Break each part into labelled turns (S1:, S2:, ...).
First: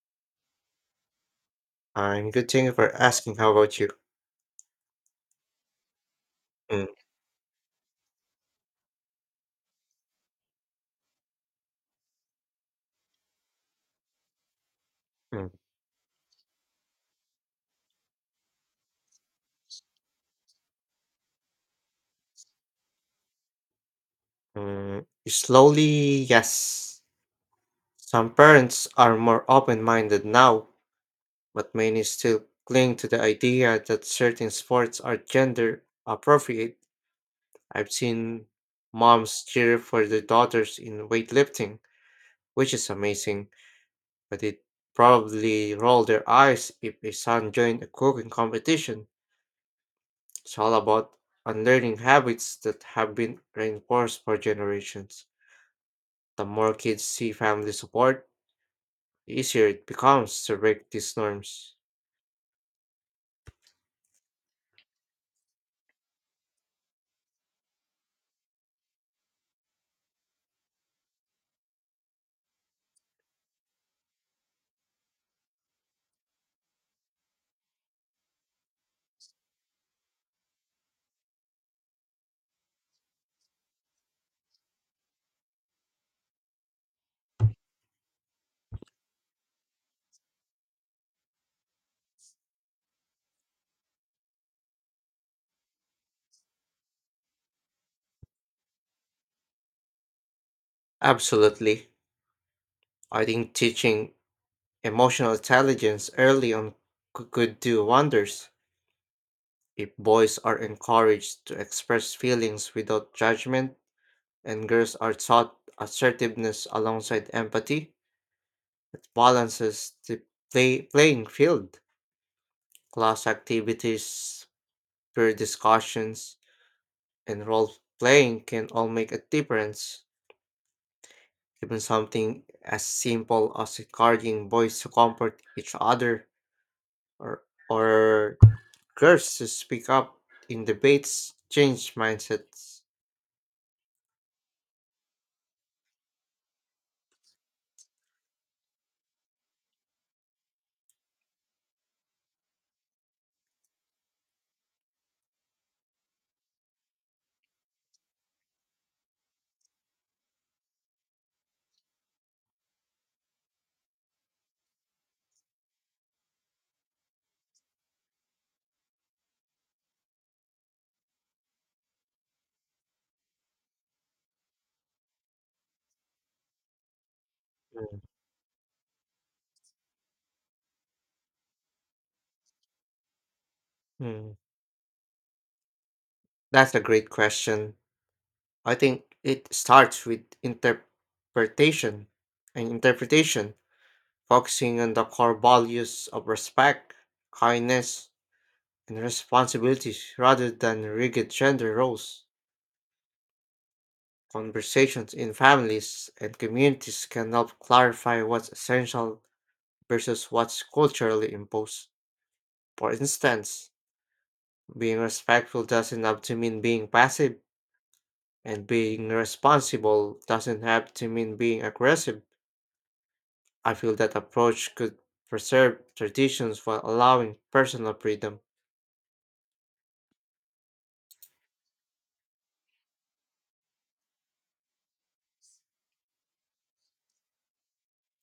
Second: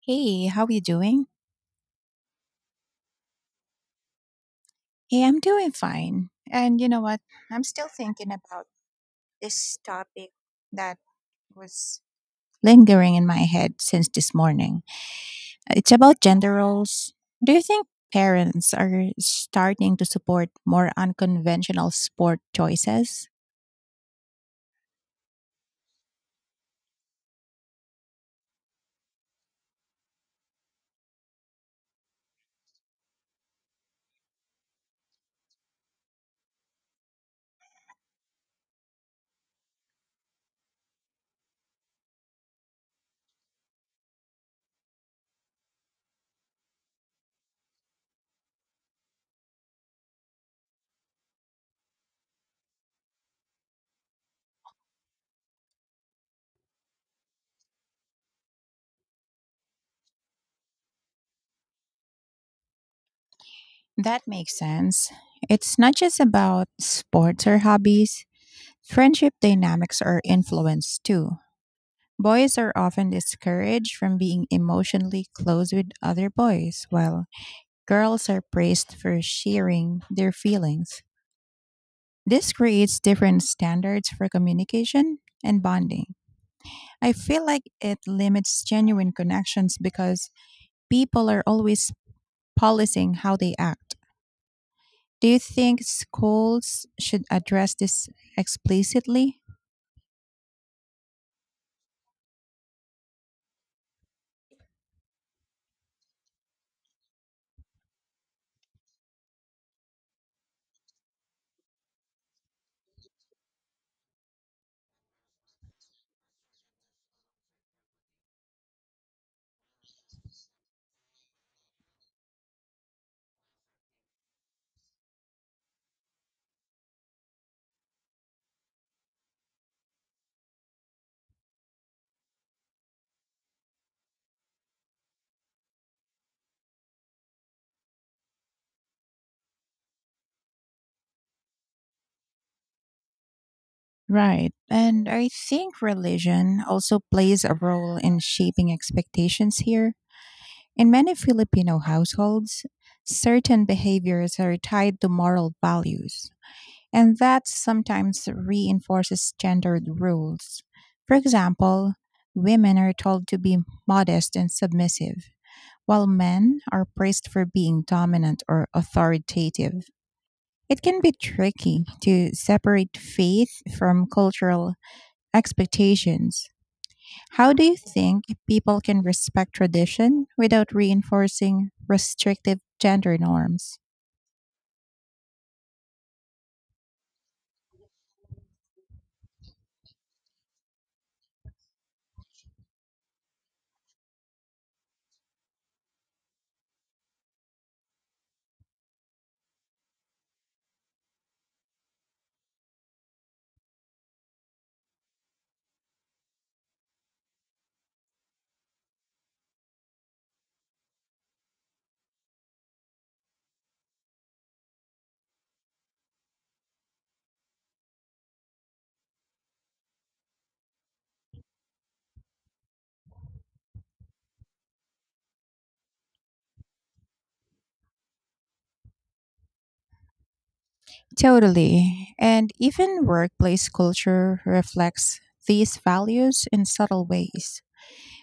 S1: Hey, how are you doing?
S2: I'm good. Thank you for asking. How about you?
S1: Hey, I'm doing fine. And
S2: Mm,
S1: you know what? I'm still thinking about this topic that was lingering in my head since this morning.
S2: mm,
S1: It's about gender roles. Do you think parents are starting to support more unconventional sport choices?
S2: mm. Slowly, yes. Some parents are more open-minded now, but many still cling to the idea that certain sports are gender appropriate. I've seen moms cheer for their daughters in weightlifting, which is amazing, but it probably roll their eyes if a son joined a cooking competition. It's all about unlearning habits that have been reinforced for generations. The more kids see family support, the easier it becomes to break these norms.
S1: That makes sense. It's not just about sports or hobbies. Friendship dynamics are influenced too. Boys are often discouraged from being emotionally close with other boys, while girls are praised for sharing their feelings. This creates different standards for communication and bonding. I feel like it limits genuine connections because people are always policing how they act. Do you think schools should address this explicitly?
S2: Absolutely. I think teaching emotional intelligence early on could do wonders. If boys are encouraged to express feelings without judgment and girls are taught assertiveness alongside empathy, it balances the playing field. Class activities, peer discussions, and role playing can all make a difference. Even something as simple as encouraging boys to comfort each other or, or girls to speak up in debates change mindsets.
S1: Right. And I think religion also plays a role in shaping expectations here. In many Filipino households, certain behaviors are tied to moral values, and that sometimes reinforces gendered rules. For example, women are told to be modest and submissive, while men are praised for being dominant or authoritative. It can be tricky to separate faith from cultural expectations. How do you
S2: Mm.
S1: think people can respect tradition without reinforcing restrictive gender norms?
S2: Mm. That's a great question. I think it starts with interpretation and interpretation, focusing on the core values of respect, kindness, and responsibilities rather than rigid gender roles. Conversations in families and communities can help clarify what's essential versus what's culturally imposed. For instance, being respectful doesn't have to mean being passive, and being responsible doesn't have to mean being aggressive. I feel that approach could preserve traditions while allowing personal freedom.
S1: Totally. And even workplace culture reflects these values in subtle ways.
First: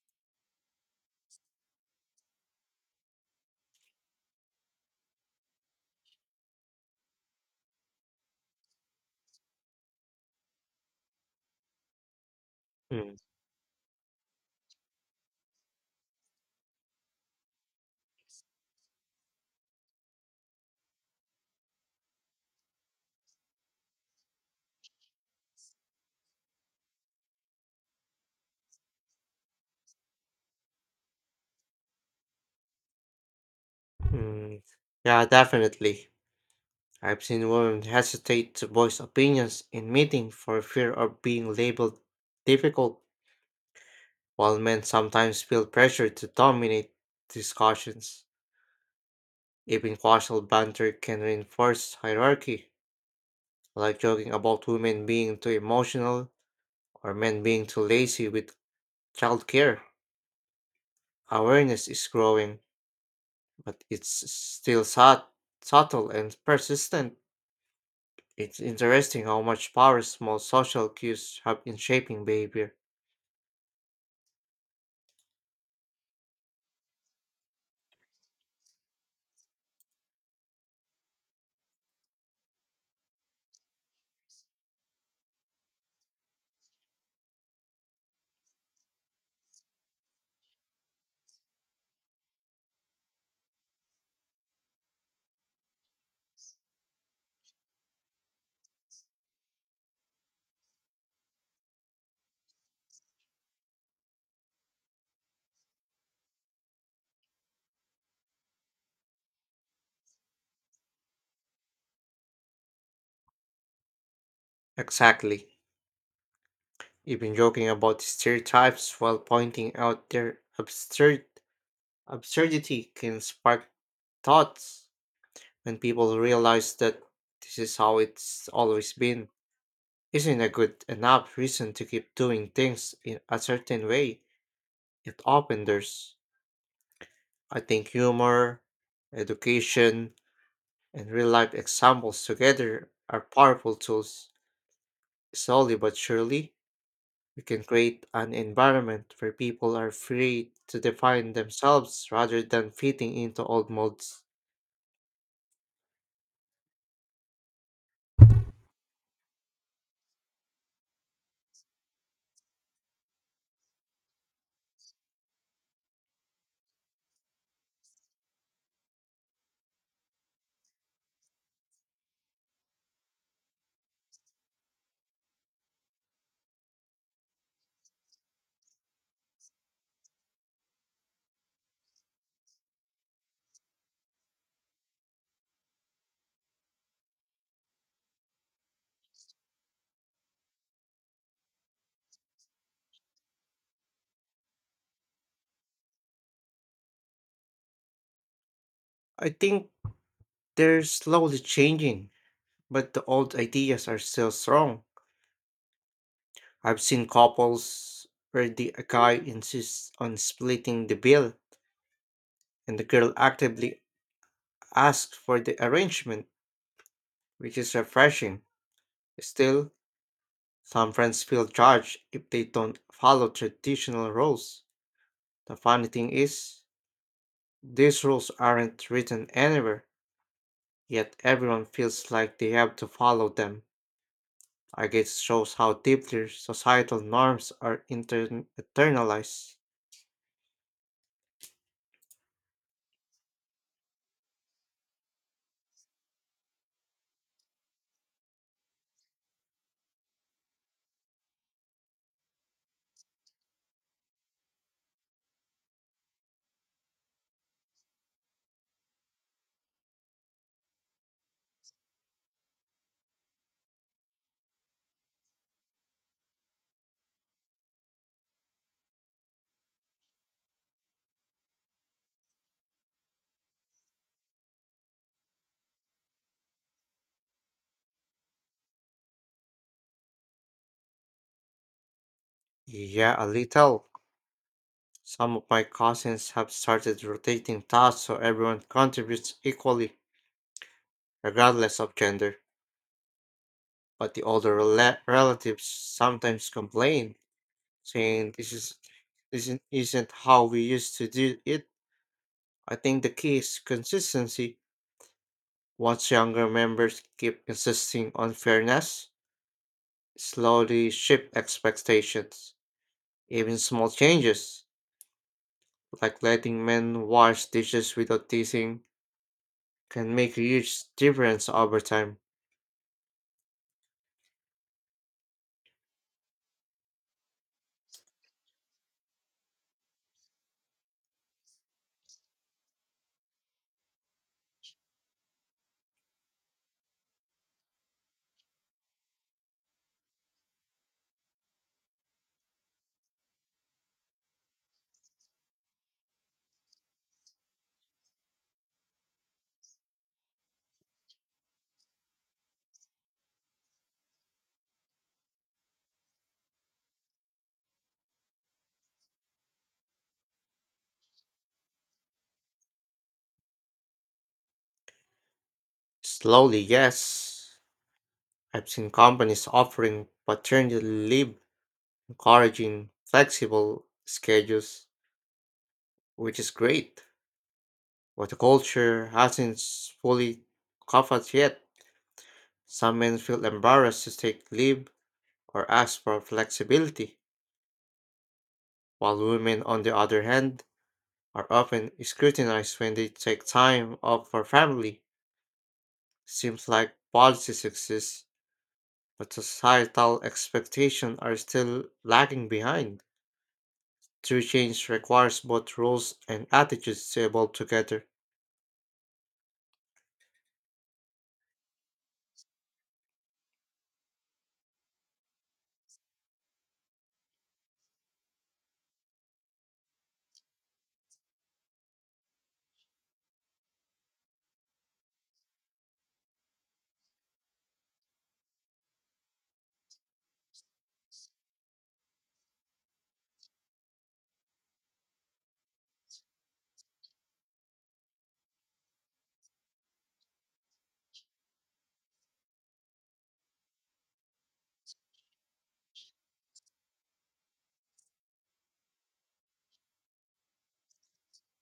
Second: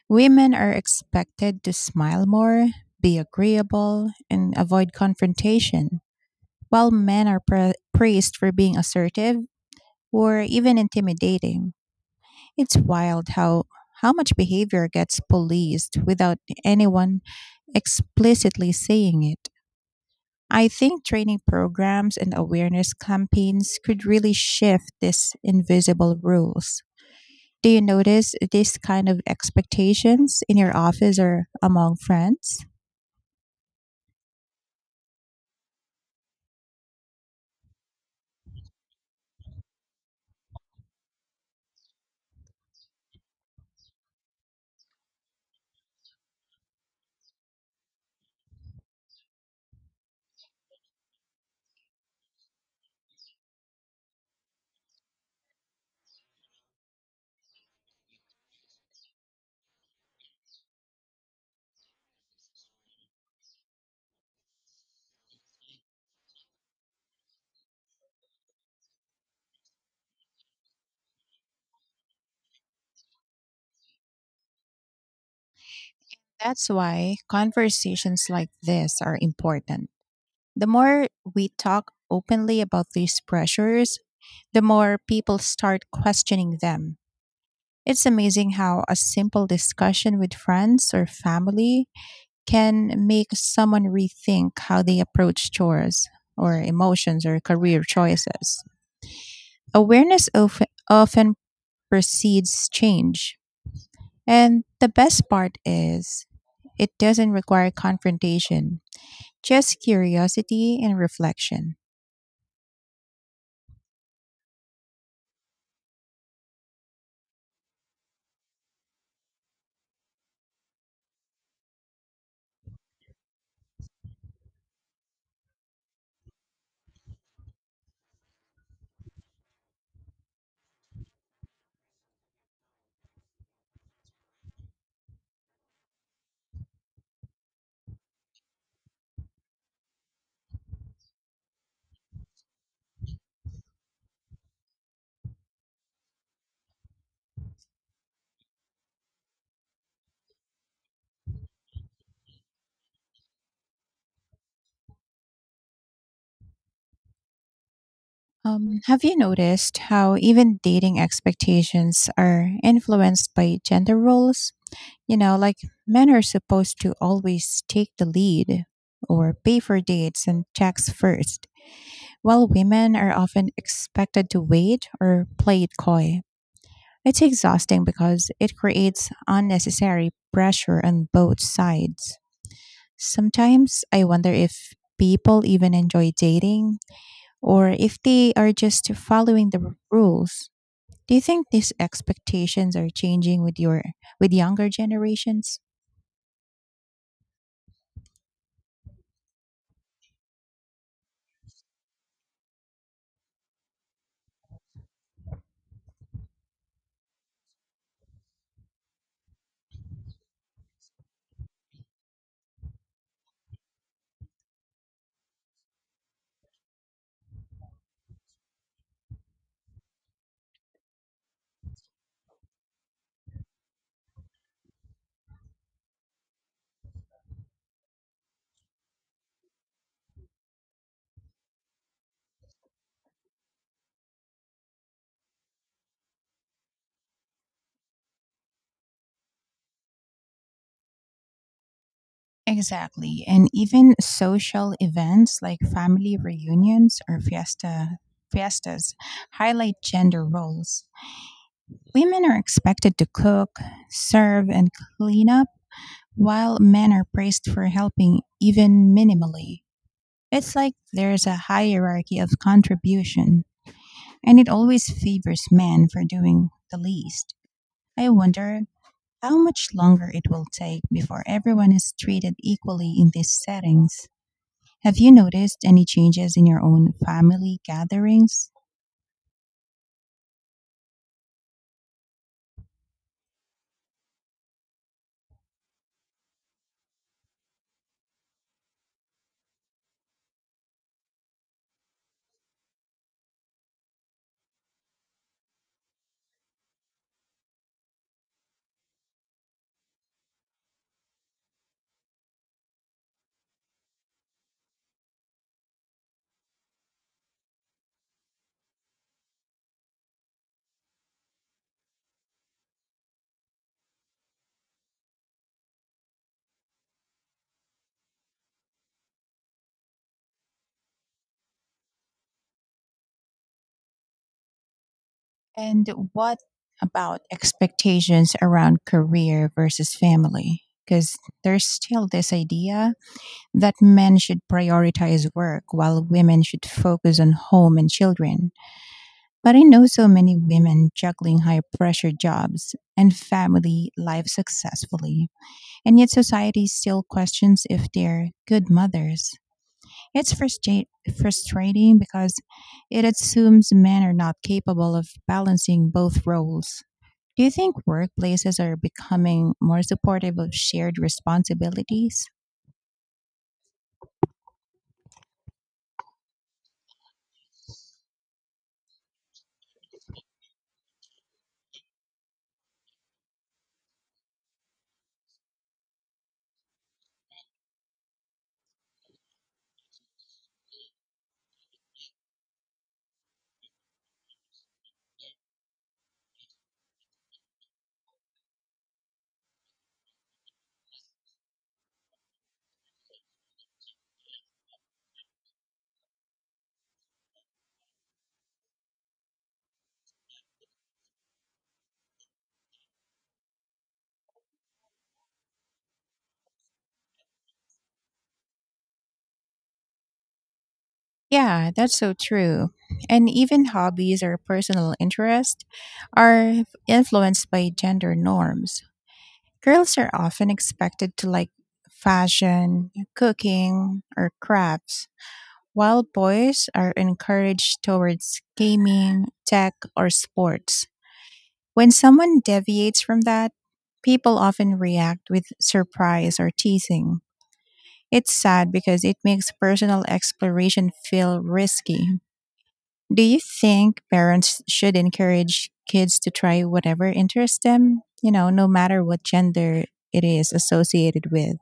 S1: Women are expected to smile more, be agreeable, and avoid confrontation, while men are praised for being assertive or even intimidating. It's
S2: Mm.
S1: wild how much behavior gets policed without anyone explicitly saying it. I think training programs and awareness campaigns could really shift these invisible rules. Do you notice this kind of expectations in your office or among friends?
S2: Mm, Yeah, definitely. I've seen women hesitate to voice opinions in meetings for fear of being labeled difficult. While men sometimes feel pressure to dominate discussions, even casual banter can reinforce hierarchy, like joking about women being too emotional or men being too lazy with childcare. Awareness is growing, but it's subtle and persistent. It's interesting how much power small social cues have in shaping behavior.
S1: That's why conversations like this are important. The more we talk openly about these pressures, the more people start questioning them. It's amazing how a simple discussion with friends or family can make someone rethink how they approach chores or emotions or career choices. Awareness, of, often precedes change. And the best part is, it doesn't require confrontation, just curiosity and reflection.
S2: Exactly. Even joking about stereotypes while pointing out their Absurdity can spark thoughts when people realize that this is how it's always been. Isn't a good enough reason to keep doing things in a certain way? It often there's, I think, humor, education, and real life examples together are powerful tools. Slowly but surely, we can create an environment where people are free to define themselves rather than fitting into old modes.
S1: Have you noticed how even dating expectations are influenced by gender roles? You know, like men are supposed to always take the lead or pay for dates and checks first, while women are often expected to wait or play it coy. It's exhausting because it creates unnecessary pressure on both sides. Sometimes I wonder if people even enjoy dating or if they are just following the rules. Do you think these expectations are changing with your with younger generations?
S2: I think they're slowly changing, but the old ideas are still strong. I've seen couples where the a guy insists on splitting the bill and the girl actively asks for the arrangement, which is refreshing. Still, some friends feel judged if they don't follow traditional rules. The funny thing is, these rules aren't written anywhere, yet everyone feels like they have to follow them. Arcades shows how deeply societal norms are internalized.
S1: Exactly. And even social events like family reunions or fiestas highlight gender roles. Women are expected to cook, serve and clean up, while men are praised for helping even minimally. It's like there's a hierarchy of contribution, and it always favors men for doing the least. I wonder how much longer it will take before everyone is treated equally in these settings. Have you noticed any changes in your own family gatherings?
S2: Yeah, a little. Some of my cousins have started rotating tasks so everyone contributes equally, regardless of gender. But the older relatives sometimes complain, saying this is isn't how we used to do it. I think the key is consistency. Once younger members keep insisting on fairness, slowly shift expectations. Even small changes, like letting men wash dishes without teasing, can make a huge difference over time.
S1: And what about expectations around career versus family? Because there's still this idea that men should prioritize work while women should focus on home and children. But I know so many women juggling high pressure jobs and family life successfully. And yet society still questions if they're good mothers. It's frustrating because it assumes men are not capable of balancing both roles. Do you think workplaces are becoming more supportive of shared responsibilities?
S2: Slowly, yes. I've seen companies offering paternity leave, encouraging flexible schedules, which is great. But the culture hasn't fully covered yet. Some men feel embarrassed to take leave or ask for flexibility, while women, on the other hand, are often scrutinized when they take time off for family. Seems like policies exist, but societal expectations are still lagging behind. True change requires both rules and attitudes to evolve together.
S1: Yeah, that's so true. And even hobbies or personal interests are influenced by gender norms. Girls are often expected to like fashion, cooking, or crafts, while boys are encouraged towards gaming, tech, or sports. When someone deviates from that, people often react with surprise or teasing. It's sad because it makes personal exploration feel risky. Do you think parents should encourage kids to try whatever interests them, no matter what gender it is associated with?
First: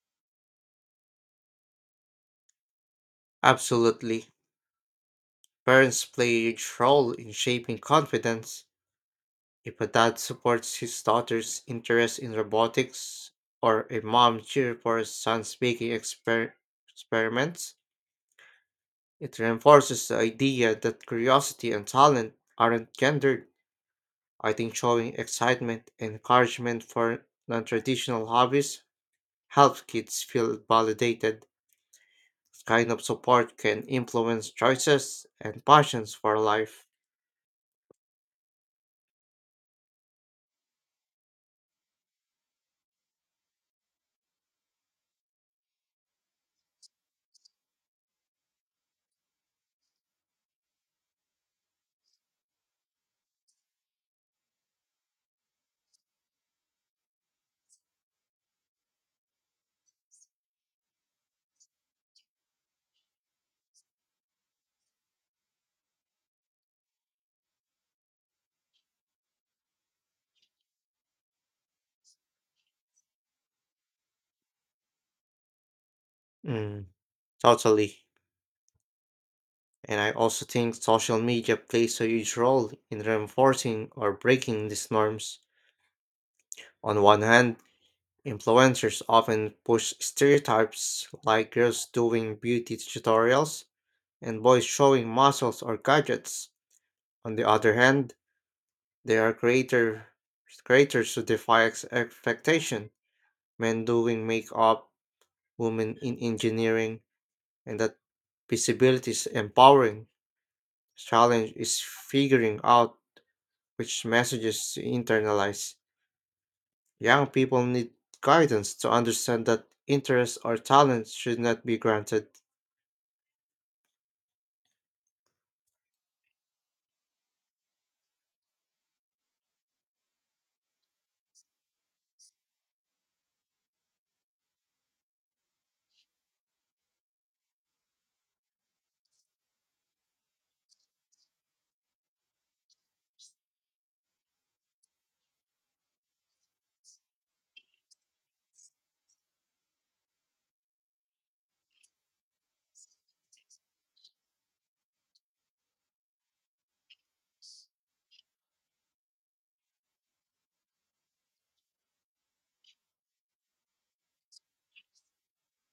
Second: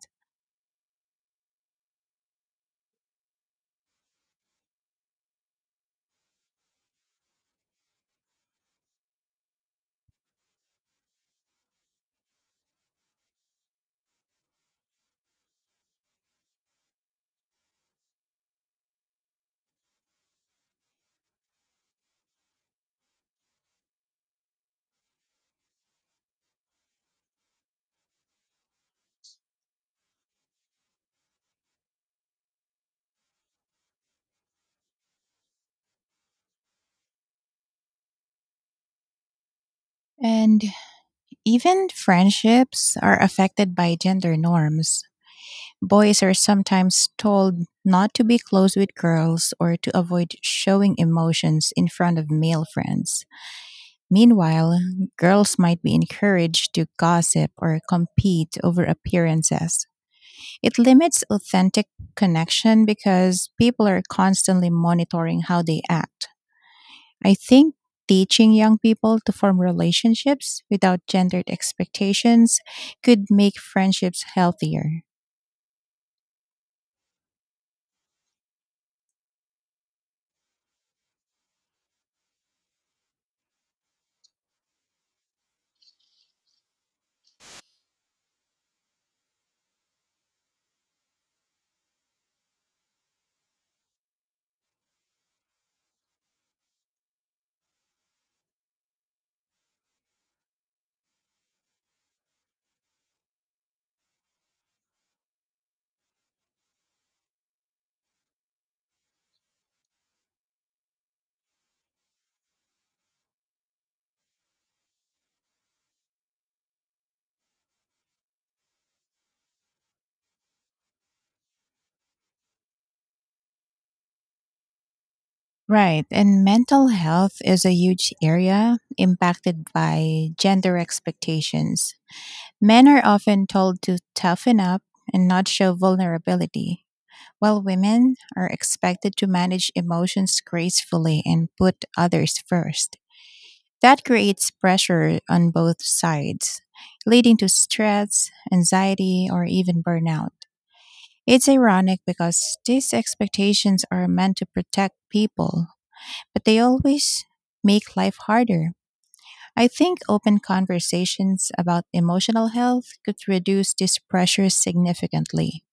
S2: Absolutely. Parents play a huge role in shaping confidence. If a dad supports his daughter's interest in robotics, or a mom cheers for her son's baking experiments, it reinforces the idea that curiosity and talent aren't gendered. I think showing excitement and encouragement for non traditional hobbies helps kids feel validated. This kind of support can influence choices and passions for life.
S1: And even friendships are affected by gender norms. Boys are sometimes told not to be close with girls or to avoid showing emotions in front of male friends. Meanwhile, girls might be encouraged to gossip or compete over appearances. It limits authentic connection because people are constantly monitoring how they act. I think teaching young people to form relationships without gendered expectations could make friendships healthier.
S2: Mm, totally. And I also think social media plays a huge role in reinforcing or breaking these norms. On one hand, influencers often push stereotypes like girls doing beauty tutorials and boys showing muscles or gadgets. On the other hand, there are creators who defy expectation, men doing makeup, women in engineering, and that visibility is empowering. Challenge is figuring out which messages to internalize. Young people need guidance to understand that interests or talents should not be granted.
S1: Right. And mental health is a huge area impacted by gender expectations. Men are often told to toughen up and not show vulnerability, while women are expected to manage emotions gracefully and put others first. That creates pressure on both sides, leading to stress, anxiety, or even burnout. It's ironic because these expectations are meant to protect people, but they always make life harder. I think open conversations about emotional health could reduce this pressure significantly.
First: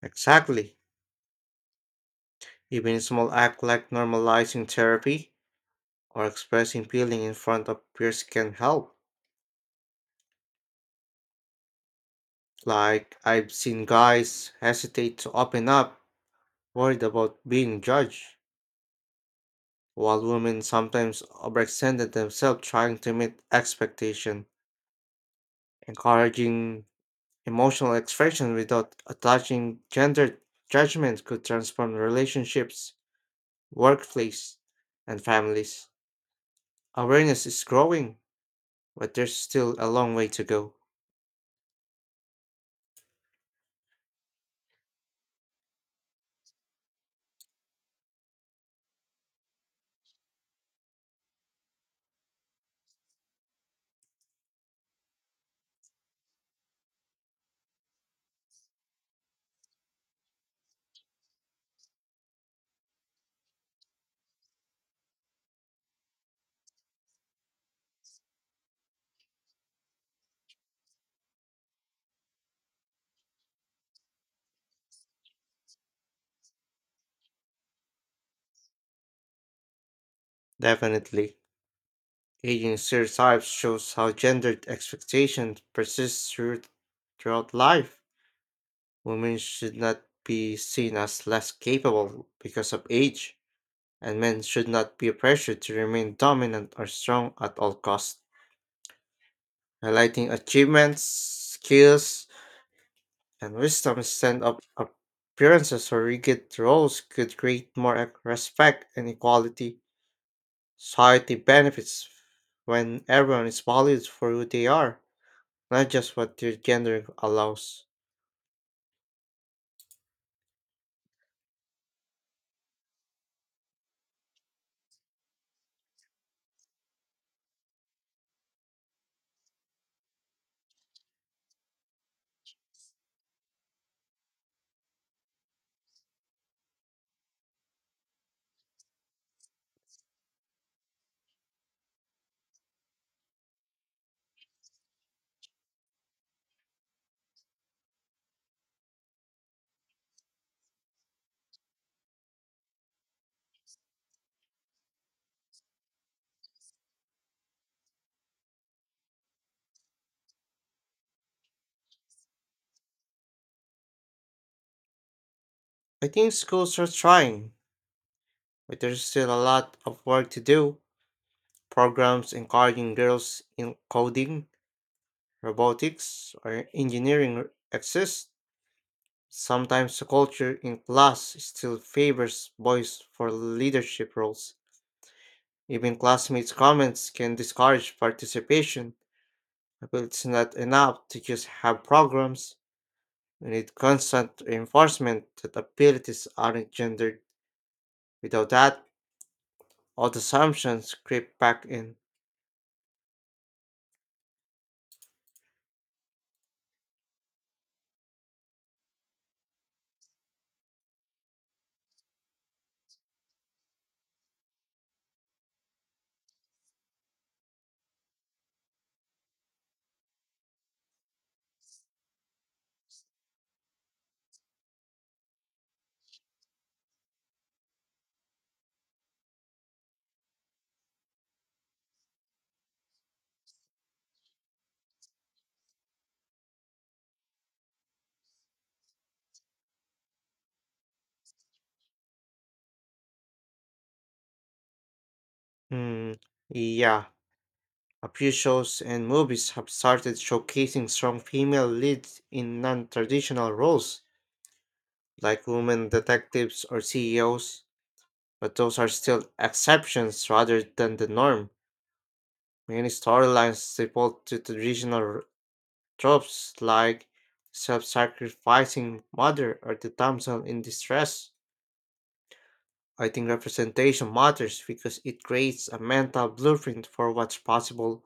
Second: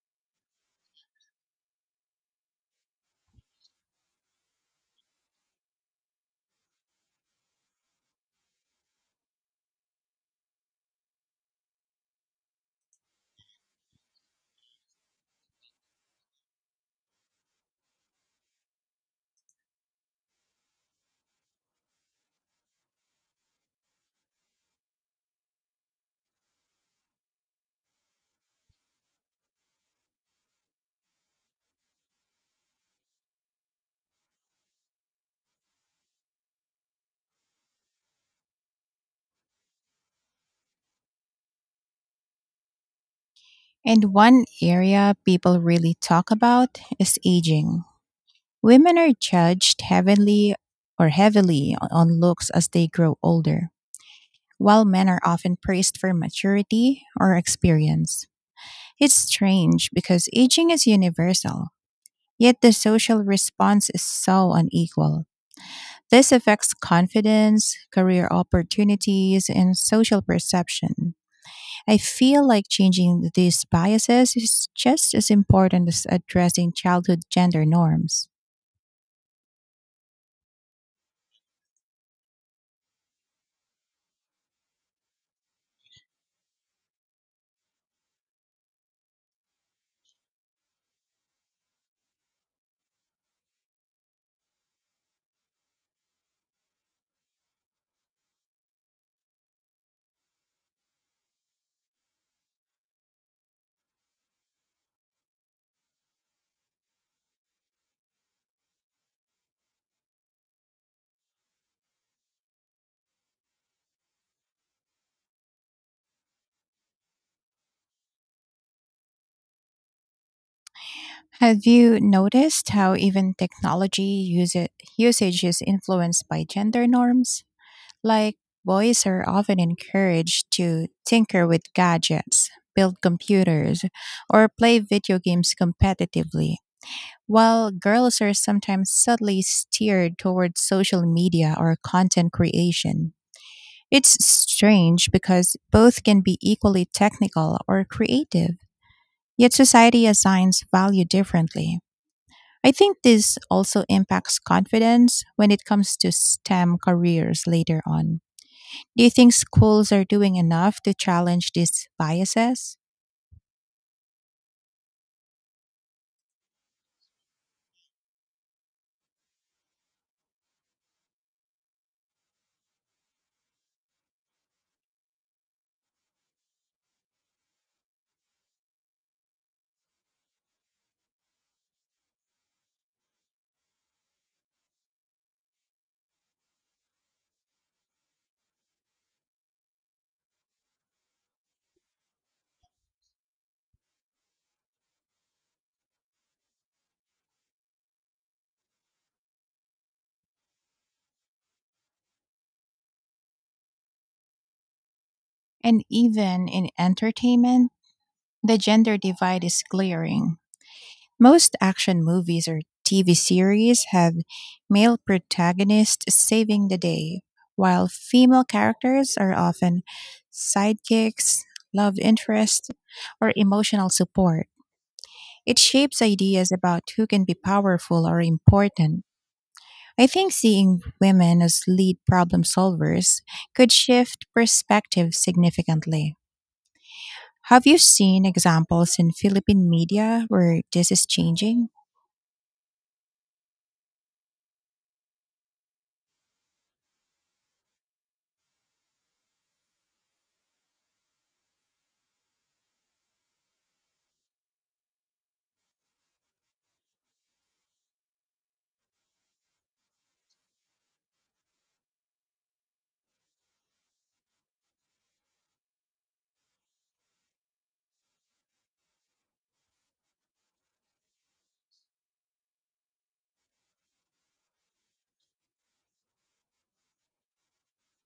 S2: Exactly. Even a small act like normalizing therapy or expressing feeling in front of peers can help. Like I've seen guys hesitate to open up, worried about being judged, while women sometimes overextended themselves trying to meet expectation, encouraging emotional expression without attaching gender judgment could transform relationships, workplace, and families. Awareness is growing, but there's still a long way to go.
S1: And one area people really talk about is aging. Women are judged heavily, or heavily on looks as they grow older, while men are often praised for maturity or experience. It's strange because aging is universal, yet the social response is so unequal. This affects confidence, career opportunities, and social perception. I feel like changing these biases is just as important as addressing childhood gender norms.
S2: Definitely. Aging stereotypes shows how gendered expectations persist throughout life. Women should not be seen as less capable because of age, and men should not be pressured to remain dominant or strong at all costs. Highlighting achievements, skills, and wisdom instead of appearances or rigid roles could create more respect and equality. Society benefits when everyone is valued for who they are, not just what their gender allows.
S1: Have you noticed how even technology use usage is influenced by gender norms? Like, boys are often encouraged to tinker with gadgets, build computers, or play video games competitively, while girls are sometimes subtly steered towards social media or content creation. It's strange because both can be equally technical or creative, yet society assigns value differently. I think this also impacts confidence when it comes to STEM careers later on. Do you think schools are doing enough to challenge these biases?
S2: I think schools are trying, but there's still a lot of work to do. Programs encouraging girls in coding, robotics, or engineering exist. Sometimes the culture in class still favors boys for leadership roles. Even classmates' comments can discourage participation. I feel it's not enough to just have programs. We need constant reinforcement that abilities aren't gendered. Without that, old assumptions creep back in.
S1: And even in entertainment, the gender divide is glaring. Most action movies or TV series have male protagonists saving the day, while female characters are often sidekicks, love interest, or emotional support. It shapes ideas about who can be powerful or important. I think seeing women as lead problem solvers could shift perspective significantly. Have you seen examples in Philippine media where this is changing?
S2: Hmm, yeah. A few shows and movies have started showcasing strong female leads in non traditional roles, like women detectives or CEOs, but those are still exceptions rather than the norm. Many storylines default to traditional tropes like self sacrificing mother or the damsel in distress. I think representation matters because it creates a mental blueprint for what's possible.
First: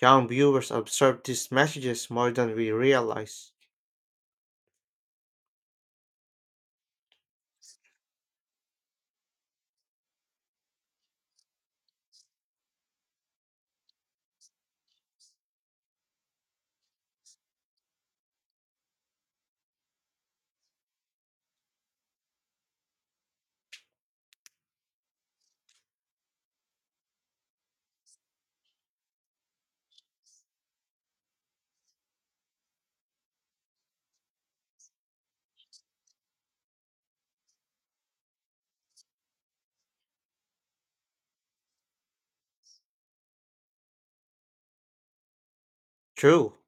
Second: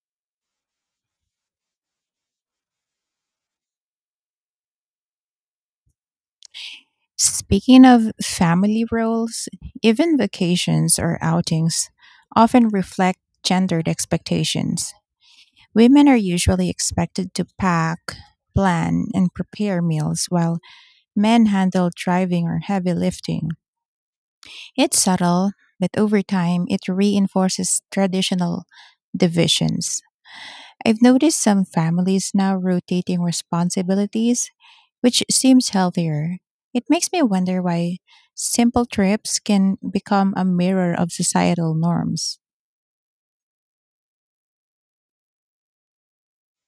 S2: Young viewers absorb these messages more than we realize.
S1: Speaking of family roles, even vacations or outings often reflect gendered expectations. Women are usually expected to pack, plan, and prepare meals, while men handle driving or heavy lifting. It's subtle, but over time it reinforces traditional divisions. I've noticed some families now rotating responsibilities, which seems healthier. It makes me wonder why simple trips can become a mirror of societal norms.
S2: True.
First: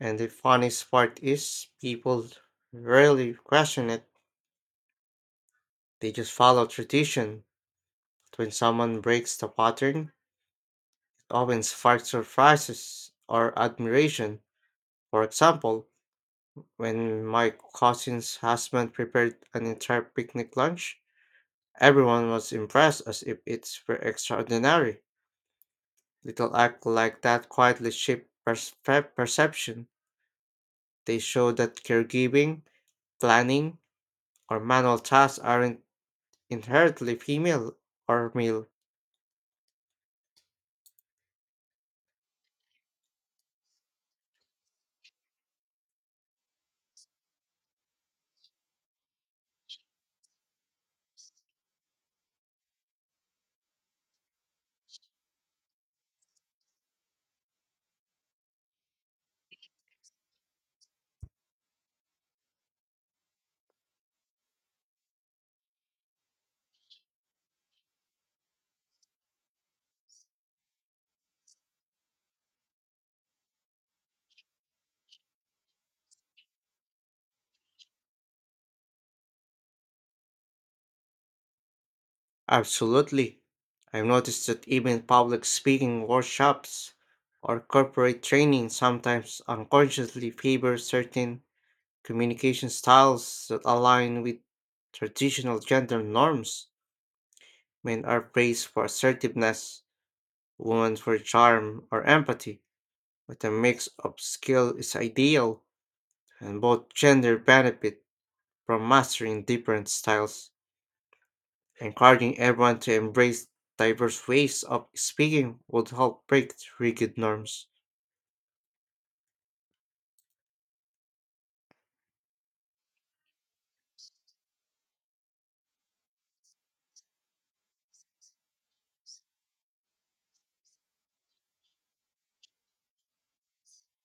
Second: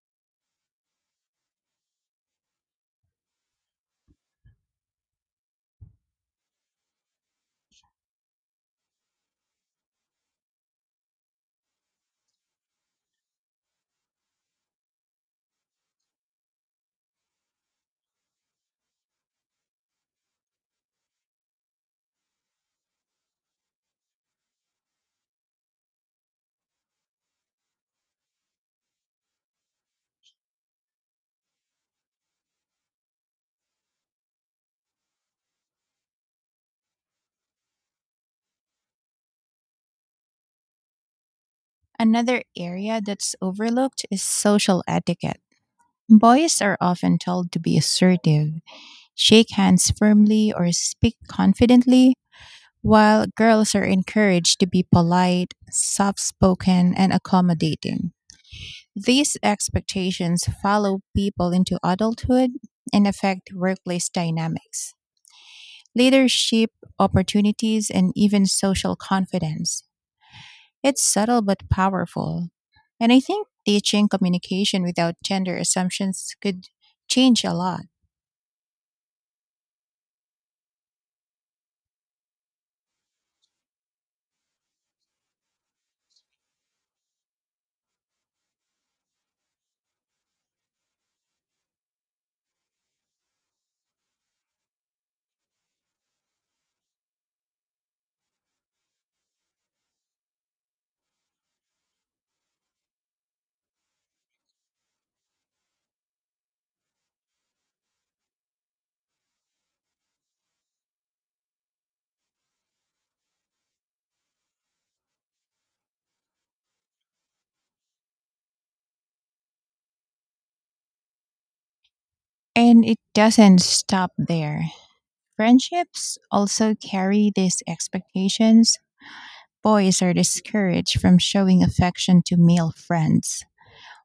S2: And the funniest part is people rarely question it. They just follow tradition. But when someone breaks the pattern, it often sparks surprises or admiration. For example, when my cousin's husband prepared an entire picnic lunch, everyone was impressed as if it were extraordinary. Little act like that quietly shaped perception. They show that caregiving, planning, or manual tasks aren't inherently female or male.
S1: Another area that's overlooked is social etiquette. Boys are often told to be assertive, shake hands firmly, or speak confidently, while girls are encouraged to be polite, soft spoken, and accommodating. These expectations follow people into adulthood and affect workplace dynamics, leadership opportunities, and even social confidence. It's subtle but powerful. And I think teaching communication without gender assumptions could change a lot.
S2: Absolutely. I've noticed that even public speaking workshops or corporate training sometimes unconsciously favor certain communication styles that align with traditional gender norms. Men are praised for assertiveness, women for charm or empathy, but a mix of skill is ideal and both gender benefit from mastering different styles. Encouraging everyone to embrace diverse ways of speaking would help break rigid norms.
S1: And it doesn't stop there. Friendships also carry these expectations. Boys are discouraged from showing affection to male friends,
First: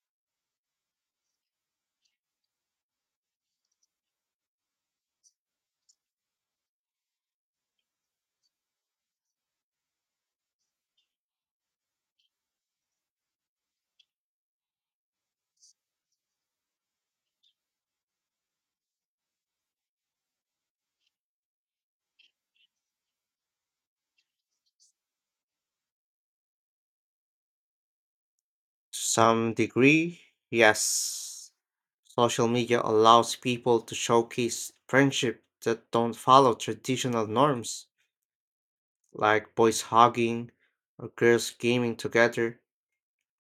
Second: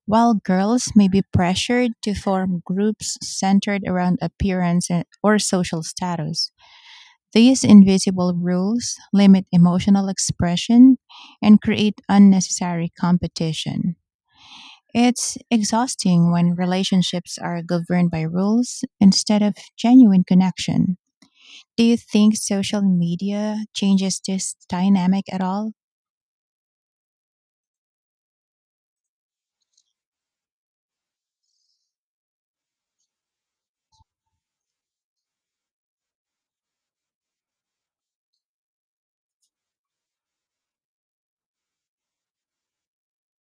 S1: while girls may be pressured to form groups centered around appearance or social status. These invisible rules limit emotional expression and create unnecessary competition. It's exhausting when relationships are governed by rules instead of genuine connection. Do you think social media changes this dynamic at all?
S2: To some degree, yes, social media allows people to showcase friendship that don't follow traditional norms, like boys hugging or girls gaming together,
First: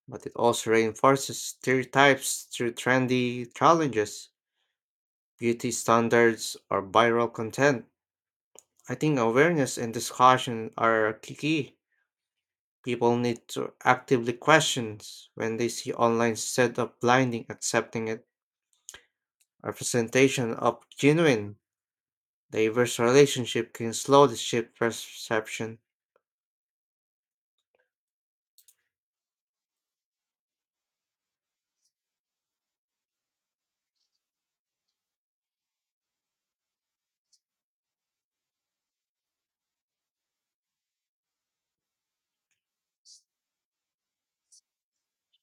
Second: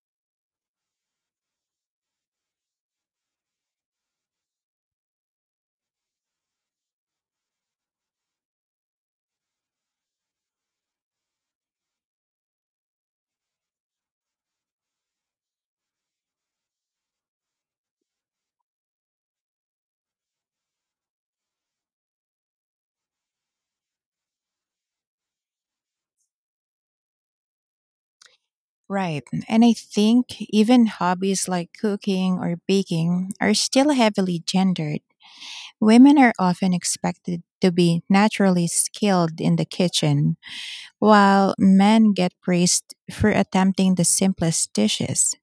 S2: but it also reinforces stereotypes through trendy challenges, beauty standards, or viral content. I think awareness and discussion are key. People need to actively question when they see online instead of blinding accepting it. Representation of genuine, diverse relationship can slowly shift perception.
S1: Right. And I think even hobbies like cooking or baking are still heavily gendered. Women are often expected to be naturally skilled in the kitchen, while men get praised for attempting the simplest dishes.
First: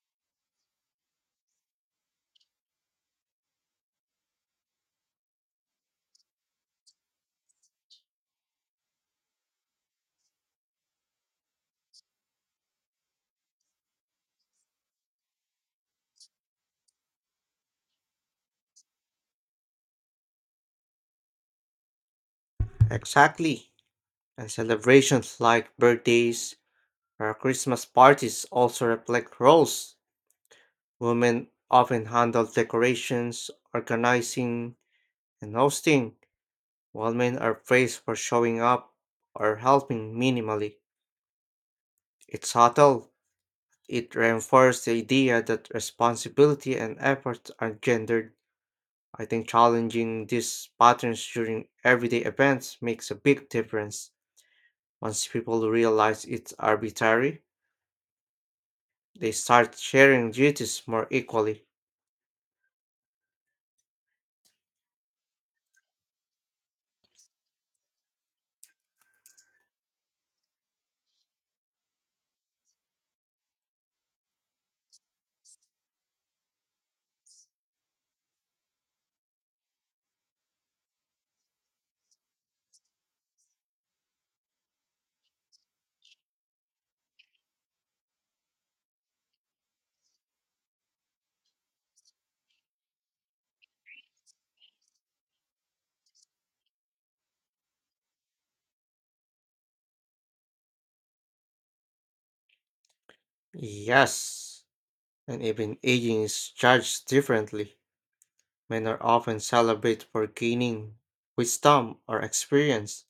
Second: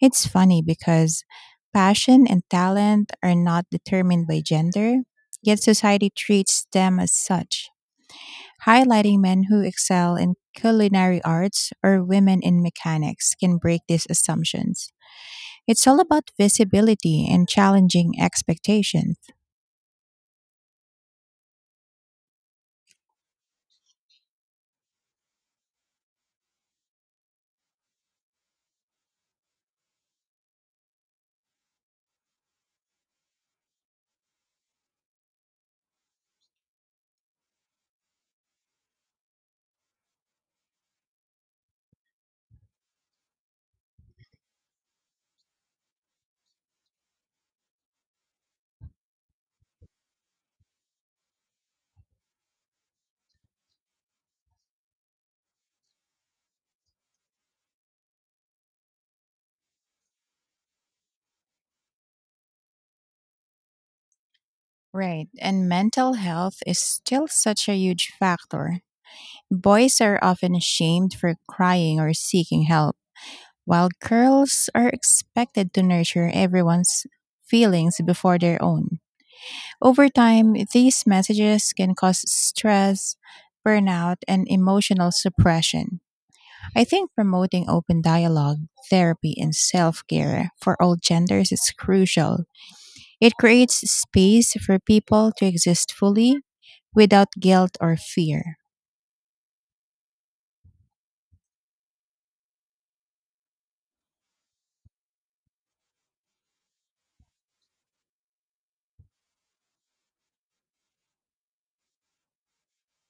S1: It's funny because passion and talent are not determined by gender, yet society treats them as such. Highlighting men who excel in culinary arts or women in mechanics can break these assumptions. It's all about visibility and challenging expectations.
S2: Exactly. And celebrations like birthdays or Christmas parties also reflect roles. Women often handle decorations, organizing, and hosting. While men are praised for showing up or helping minimally, it's subtle. It reinforces the idea that responsibility and effort are gendered. I think challenging these patterns during everyday events makes a big difference. Once people realize it's arbitrary, they start sharing duties more equally.
S1: Right, and mental health is still such a huge factor. Boys are often ashamed for crying or seeking help, while girls are expected to nurture everyone's feelings before their own. Over time, these messages can cause stress, burnout, and emotional suppression. I think promoting open dialogue, therapy, and self care for all genders is crucial. It creates space for people to exist fully without guilt or fear.
S2: Yes, and even aging is judged differently. Men are often celebrated for gaining wisdom or experience.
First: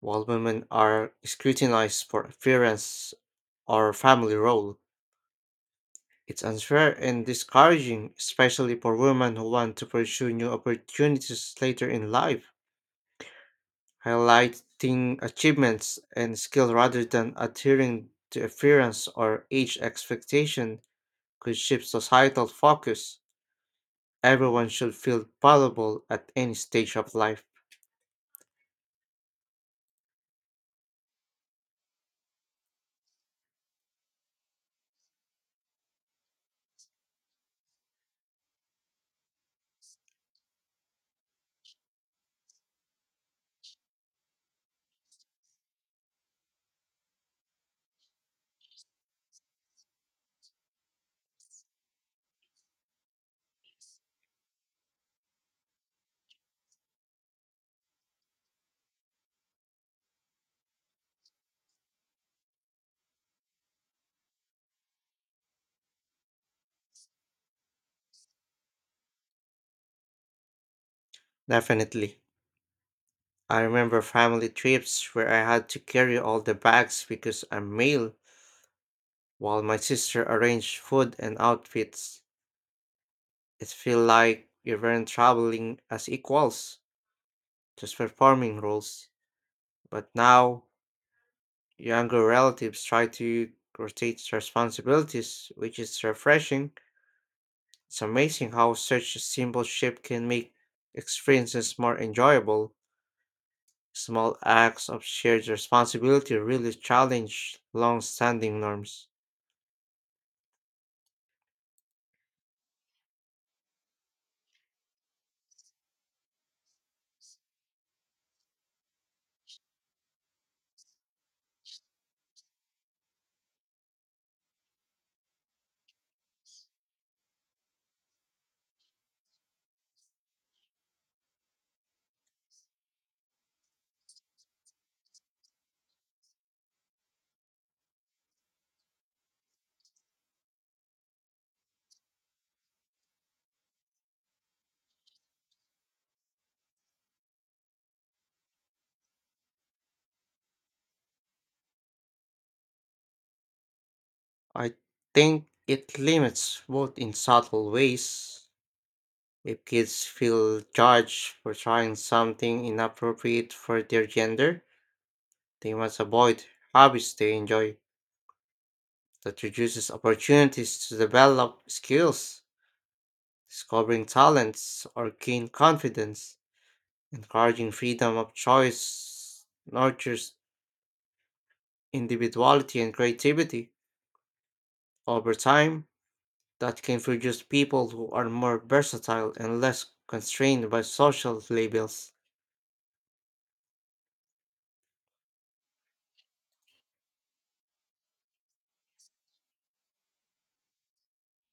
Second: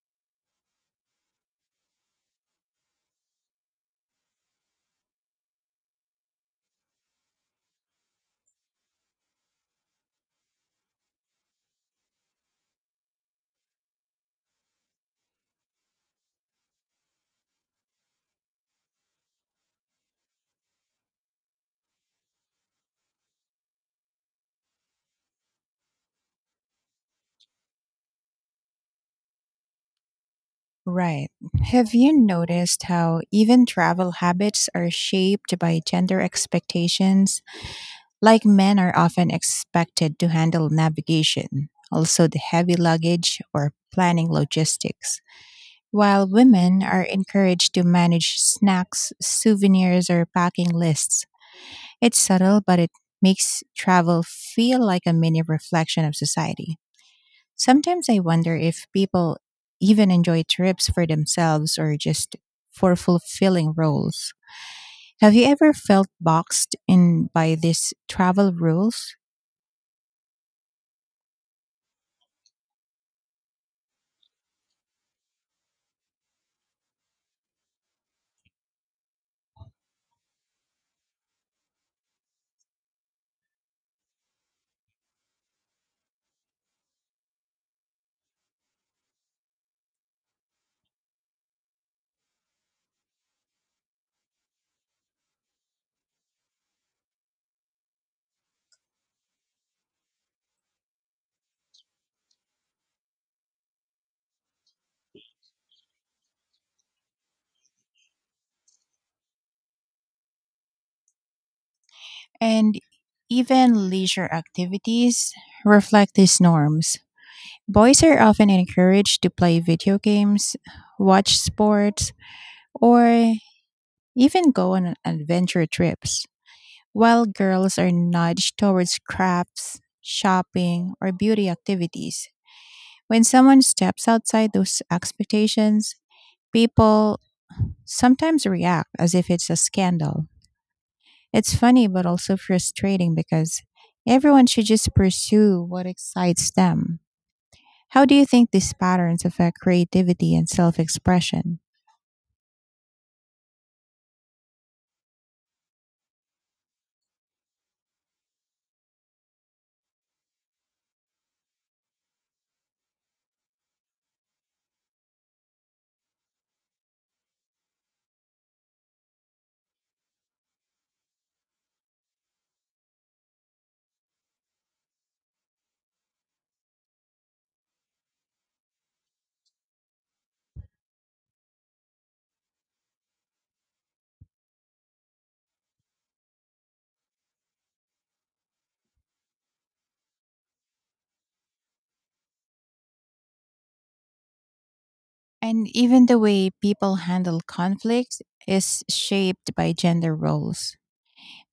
S2: While women are scrutinized for appearance or family role, it's unfair and discouraging, especially for women who want to pursue new opportunities later in life. Highlighting achievements and skill rather than adhering to appearance or age expectation could shift societal focus. Everyone should feel valuable at any stage of life.
S1: Right. Have you noticed how even travel habits are shaped by gender expectations? Like, men are often expected to handle navigation, also the heavy luggage or planning logistics, while women are encouraged to manage snacks, souvenirs, or packing lists. It's subtle, but it makes travel feel like a mini reflection of society. Sometimes I wonder if people even enjoy trips for themselves or just for fulfilling roles. Have you ever felt boxed in by these travel rules?
S2: Definitely. I remember family trips where I had to carry all the bags because I'm male. While my sister arranged food and outfits, it felt like we weren't traveling as equals, just performing roles. But now, younger relatives try to rotate responsibilities, which is refreshing. It's amazing how such a simple shift can make experiences more enjoyable. Small acts of shared responsibility really challenge long standing norms.
S1: And even leisure activities reflect these norms. Boys are often encouraged to play video games, watch sports, or even go on adventure trips, while girls are nudged towards crafts, shopping, or beauty activities. When someone steps outside those expectations, people sometimes react as if it's a scandal. It's funny, but also frustrating because everyone should just pursue what excites them. How do you think these patterns affect creativity and self expression?
S2: I think it limits both in subtle ways. If kids feel judged for trying something inappropriate for their gender, they must avoid hobbies they enjoy. That reduces opportunities to develop skills, discovering talents, or gain confidence. Encouraging freedom of choice nurtures individuality and creativity. Over time, that can produce people who are more versatile and less constrained by social labels.
S1: And even the way people handle conflicts is shaped by gender roles.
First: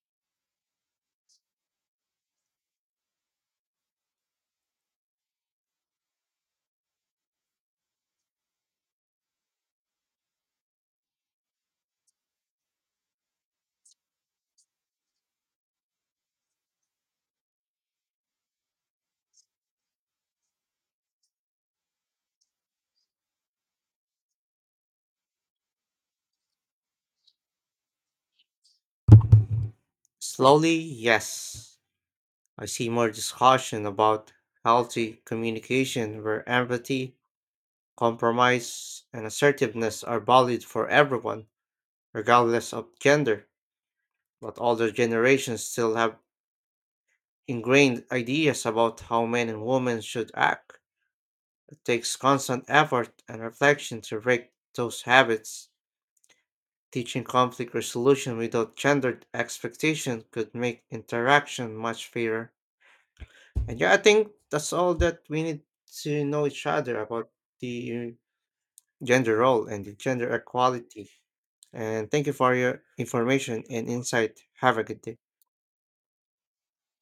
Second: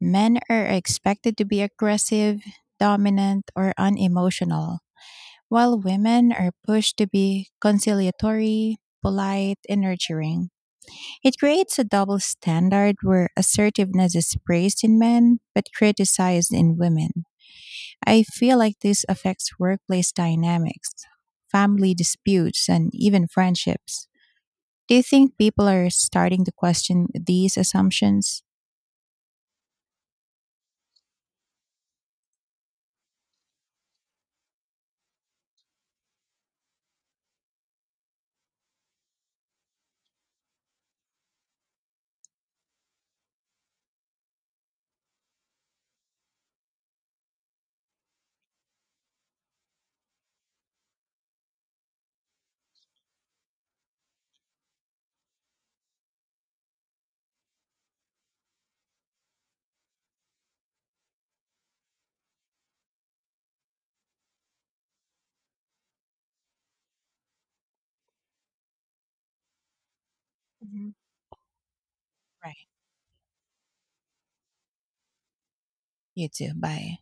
S1: Men are expected to be aggressive, dominant, or unemotional, while women are pushed to be conciliatory, polite, and nurturing. It creates a double standard where assertiveness is praised in men but criticized in women. I feel like this affects workplace dynamics, family disputes, and even friendships. Do you think people are starting to question these assumptions?
S2: Slowly, yes. I see more discussion about healthy communication where empathy, compromise, and assertiveness are valued for everyone, regardless of gender. But older generations still have ingrained ideas about how men and women should act. It takes constant effort and reflection to break those habits. Teaching conflict resolution without gendered expectation could make interaction much fairer. And yeah, I think that's all that we need to know each other about the gender role and the gender
S1: Mhm.
S2: equality. And thank you for
S1: Right.
S2: your information and insight. Have a good day.
S1: You too. Bye.